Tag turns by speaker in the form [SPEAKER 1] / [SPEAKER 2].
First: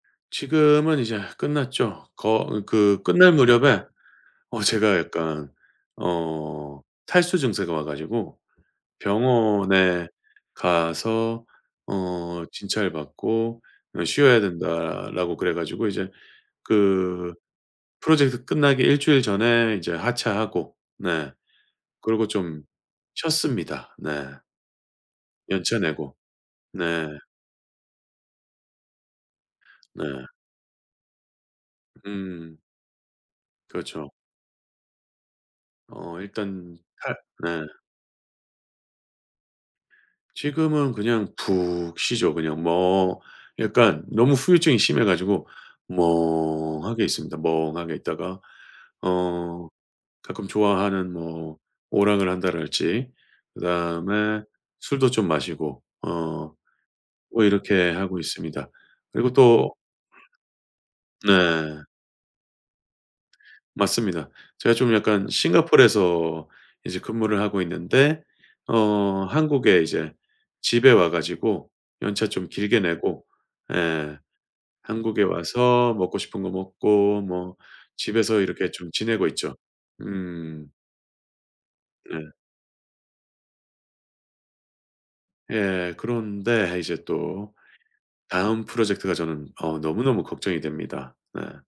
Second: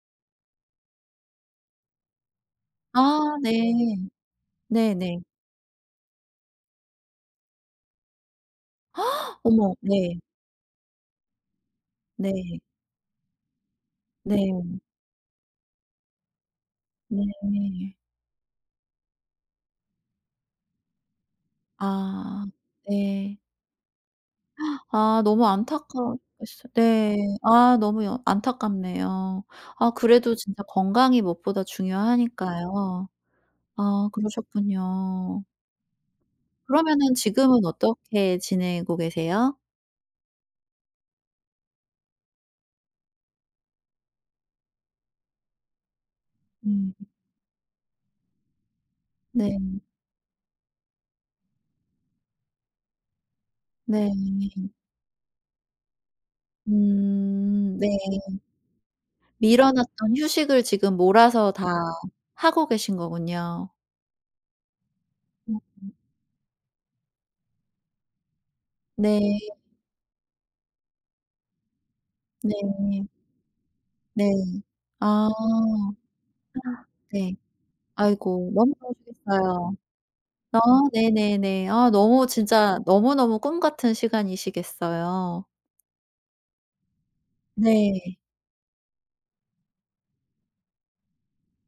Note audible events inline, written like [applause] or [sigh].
[SPEAKER 1] 지금은 이제 끝났죠. 거 그 끝날
[SPEAKER 2] 아.
[SPEAKER 1] 무렵에
[SPEAKER 2] 네.
[SPEAKER 1] 어 제가
[SPEAKER 2] 네네.
[SPEAKER 1] 약간 어 탈수 증세가 와 가지고
[SPEAKER 2] [gasps] 어머.
[SPEAKER 1] 병원에
[SPEAKER 2] 네.
[SPEAKER 1] 가서 어
[SPEAKER 2] 네.
[SPEAKER 1] 진찰받고 어 쉬어야
[SPEAKER 2] 네.
[SPEAKER 1] 된다라고 그래 가지고 이제
[SPEAKER 2] 네.
[SPEAKER 1] 그
[SPEAKER 2] 네.
[SPEAKER 1] 프로젝트 끝나기 일주일 전에 이제 하차하고 네. 그러고
[SPEAKER 2] 아.
[SPEAKER 1] 좀
[SPEAKER 2] 네.
[SPEAKER 1] 쉬었습니다. 네.
[SPEAKER 2] [gasps] 아 너무
[SPEAKER 1] 연차 내고.
[SPEAKER 2] 안타까웠겠어
[SPEAKER 1] 네.
[SPEAKER 2] 네. 아 너무 여 안타깝네요. 아
[SPEAKER 1] 네.
[SPEAKER 2] 그래도 진짜 건강이 무엇보다
[SPEAKER 1] 음.
[SPEAKER 2] 중요하니까요. 아
[SPEAKER 1] 그렇죠.
[SPEAKER 2] 그러셨군요.
[SPEAKER 1] 어 일단
[SPEAKER 2] 그러면은
[SPEAKER 1] 칼
[SPEAKER 2] 지금은
[SPEAKER 1] 네.
[SPEAKER 2] 어떻게 지내고 계세요?
[SPEAKER 1] 지금은 그냥 푹 쉬죠. 그냥 멍. 약간 너무 후유증이 심해 가지고
[SPEAKER 2] 으 음.
[SPEAKER 1] 멍하게 있습니다. 멍하게 있다가 어
[SPEAKER 2] 네.
[SPEAKER 1] 가끔 좋아하는 뭐 오락을 한다랄지
[SPEAKER 2] 네.
[SPEAKER 1] 그다음에 술도 좀 마시고 어 뭐
[SPEAKER 2] 음. 네.
[SPEAKER 1] 이렇게 하고 있습니다. 그리고
[SPEAKER 2] 미뤄
[SPEAKER 1] 또
[SPEAKER 2] 놨던 휴식을 지금 몰아서 다
[SPEAKER 1] 네.
[SPEAKER 2] 하고 계신 거군요.
[SPEAKER 1] 맞습니다. 제가 좀 약간
[SPEAKER 2] 음 음.
[SPEAKER 1] 싱가포르에서 이제 근무를 하고 있는데 어
[SPEAKER 2] 네.
[SPEAKER 1] 한국에 이제 집에 와 가지고 연차 좀 길게
[SPEAKER 2] 네.
[SPEAKER 1] 내고 예.
[SPEAKER 2] 네.
[SPEAKER 1] 한국에
[SPEAKER 2] 아.
[SPEAKER 1] 와서
[SPEAKER 2] [inhales]
[SPEAKER 1] 먹고 싶은 거 먹고
[SPEAKER 2] 네.
[SPEAKER 1] 뭐 집에서
[SPEAKER 2] 아이고
[SPEAKER 1] 이렇게
[SPEAKER 2] 너무
[SPEAKER 1] 좀 지내고 있죠.
[SPEAKER 2] 좋으시겠어요. 아
[SPEAKER 1] 음.
[SPEAKER 2] 네네네. 아 너무
[SPEAKER 1] 네.
[SPEAKER 2] 진짜 너무너무 꿈같은 시간이시겠어요.
[SPEAKER 1] 예. 그런데 이제 또
[SPEAKER 2] 네.
[SPEAKER 1] 다음 프로젝트가 저는 어 너무너무 걱정이 됩니다. 네.